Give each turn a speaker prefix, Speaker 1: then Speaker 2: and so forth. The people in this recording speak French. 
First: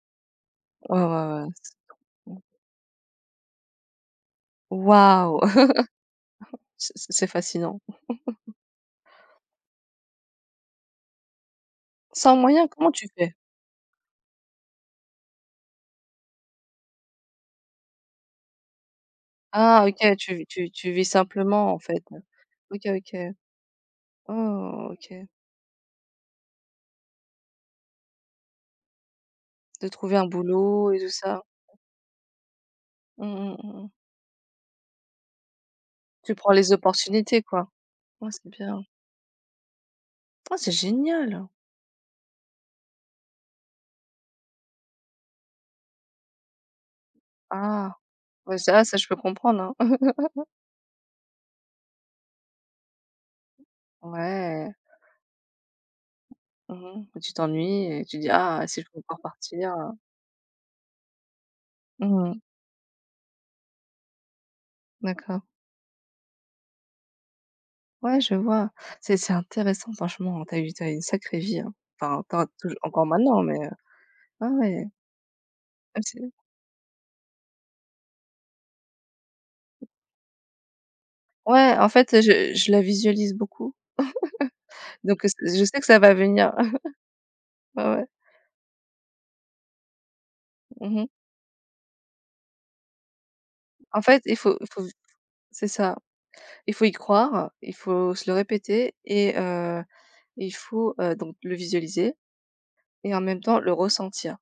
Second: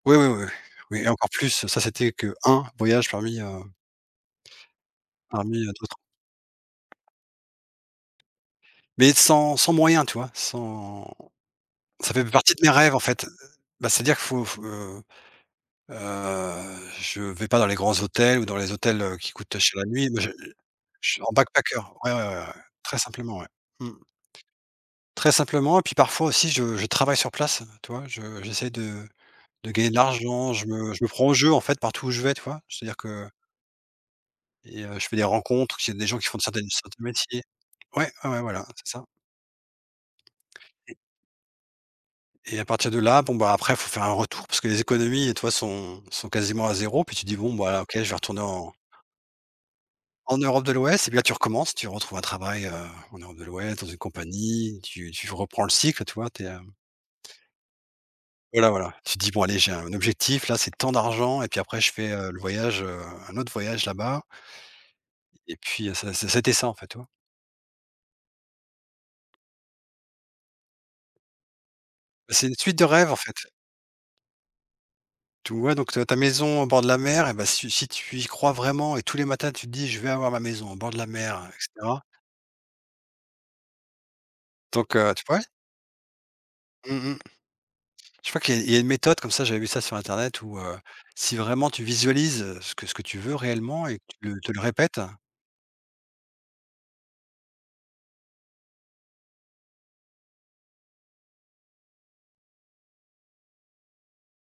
Speaker 1: Oui, oui, oui,
Speaker 2: Ouais,
Speaker 1: oui et encore
Speaker 2: ouais, ouais,
Speaker 1: plus.
Speaker 2: c
Speaker 1: Ça, c'était
Speaker 2: mmh.
Speaker 1: qu'1 voyage parmi, heu
Speaker 2: Waouh!
Speaker 1: parmi, heu, d'autres.
Speaker 2: C'est c'est fascinant.
Speaker 1: Mais sans sans moyens, tu vois? Sans ça fait p
Speaker 2: Sans
Speaker 1: partie de
Speaker 2: moyen,
Speaker 1: mes
Speaker 2: comment
Speaker 1: rêves, en
Speaker 2: tu
Speaker 1: fait.
Speaker 2: fais?
Speaker 1: Bah, c'est-à-dire qu'il faut faut, heu heu, je vais pas dans les grands hôtels ou dans les hôtels, heu, qui coûtent, heu, cher
Speaker 2: Ah,
Speaker 1: la nuit,
Speaker 2: OK,
Speaker 1: mais je, heu,
Speaker 2: tu tu tu vis
Speaker 1: je suis en
Speaker 2: simplement, en
Speaker 1: backpacker.
Speaker 2: fait,
Speaker 1: Ouais, ouais,
Speaker 2: ouais.
Speaker 1: ouais, ouais,
Speaker 2: OK
Speaker 1: très
Speaker 2: OK.
Speaker 1: simplement, ouais, mmh.
Speaker 2: Oh OK.
Speaker 1: Très simplement, et puis parfois aussi, je je travaille sur place, heu, tu vois? Je j'essaie de de
Speaker 2: De
Speaker 1: gagner de
Speaker 2: trouver un
Speaker 1: l'argent. Je
Speaker 2: boulot
Speaker 1: me
Speaker 2: et
Speaker 1: je me
Speaker 2: tout
Speaker 1: prends au
Speaker 2: ça.
Speaker 1: jeu, en fait, partout où je vais, tu vois? C'est-à-dire
Speaker 2: Mmh
Speaker 1: que
Speaker 2: mh. Mmh mh.
Speaker 1: et heu, je fais des rencontres parce qu'il y a des gens qui
Speaker 2: Tu
Speaker 1: font de
Speaker 2: prends
Speaker 1: certaines
Speaker 2: les
Speaker 1: sortes de
Speaker 2: opportunités,
Speaker 1: métiers.
Speaker 2: quoi.
Speaker 1: Ouais, ouais,
Speaker 2: Ouais,
Speaker 1: ouais,
Speaker 2: c'est
Speaker 1: voilà,
Speaker 2: bien.
Speaker 1: c'est ça.
Speaker 2: Ah, c'est
Speaker 1: Et
Speaker 2: génial!
Speaker 1: Et à partir de là, bon, bah, après, il faut faire un retour parce que les économies, tu vois, sont sont quasiment à 0. Puis tu te dis: «Bon, bah, là, OK,
Speaker 2: Ah.
Speaker 1: je vais retourner
Speaker 2: Ouais,
Speaker 1: en»
Speaker 2: ça ah ça, je peux comprendre, hein.
Speaker 1: «en Europe de l'Ouest» et puis là, tu recommences, tu retrouves un travail, heu, en Europe de l'Ouest, dans une
Speaker 2: Ouais.
Speaker 1: compagnie, tu tu v reprends le cycle, tu vois? Tu es, hem
Speaker 2: Mmh mh. Bah, tu t'ennuies et tu dis: «Ah,
Speaker 1: Voilà,
Speaker 2: si je
Speaker 1: voilà,
Speaker 2: peux
Speaker 1: tu
Speaker 2: encore
Speaker 1: te dis: «Bon, bon allez,
Speaker 2: partir,
Speaker 1: j'ai
Speaker 2: heu».
Speaker 1: un objectif, là. C'est tant d'argent et puis après, je fais,
Speaker 2: Mmh
Speaker 1: heu, le
Speaker 2: mh.
Speaker 1: voyage, heu, un autre voyage là-bas».
Speaker 2: D'accord.
Speaker 1: Et puis, heu, ça ça ça a été ça, en fait, tu vois?
Speaker 2: Ouais, je vois, c'est c'est intéressant. Franchement, tu as eu tu as eu une sacrée vie, hein! Enfin,
Speaker 1: Et
Speaker 2: tu en as
Speaker 1: c'est une
Speaker 2: touj
Speaker 1: suite de
Speaker 2: encore
Speaker 1: rêves, en fait.
Speaker 2: maintenant mais heu, ah, ouais.
Speaker 1: Tu vois, donc
Speaker 2: Ah,
Speaker 1: ta ta
Speaker 2: stylé.
Speaker 1: maison au bord de la mer et ben, si u si tu y crois vraiment et tous les matins, tu te dis: «Je vais avoir ma maison au bord de la mer», et
Speaker 2: Ouais, en
Speaker 1: cetera.
Speaker 2: fait, heu, je je la visualise beaucoup.
Speaker 1: Donc heu, tu
Speaker 2: Donc heu,
Speaker 1: p
Speaker 2: ce
Speaker 1: ouais.
Speaker 2: q je sais que ça va venir.
Speaker 1: Mmh mh.
Speaker 2: Ouais, ouais.
Speaker 1: Je crois qu'il y a il y a une méthode comme ça. J'avais vu ça sur internet où, heu,
Speaker 2: Mmh mh.
Speaker 1: si, vraiment tu visualises ce que ce que tu veux réellement et
Speaker 2: En
Speaker 1: que tu
Speaker 2: fait, il
Speaker 1: le tu
Speaker 2: faut
Speaker 1: le
Speaker 2: il faut j
Speaker 1: répètes
Speaker 2: c'est ça. Il faut y croire, il faut se le répéter et heu, il faut, heu, donc le visualiser et en même temps, le ressentir.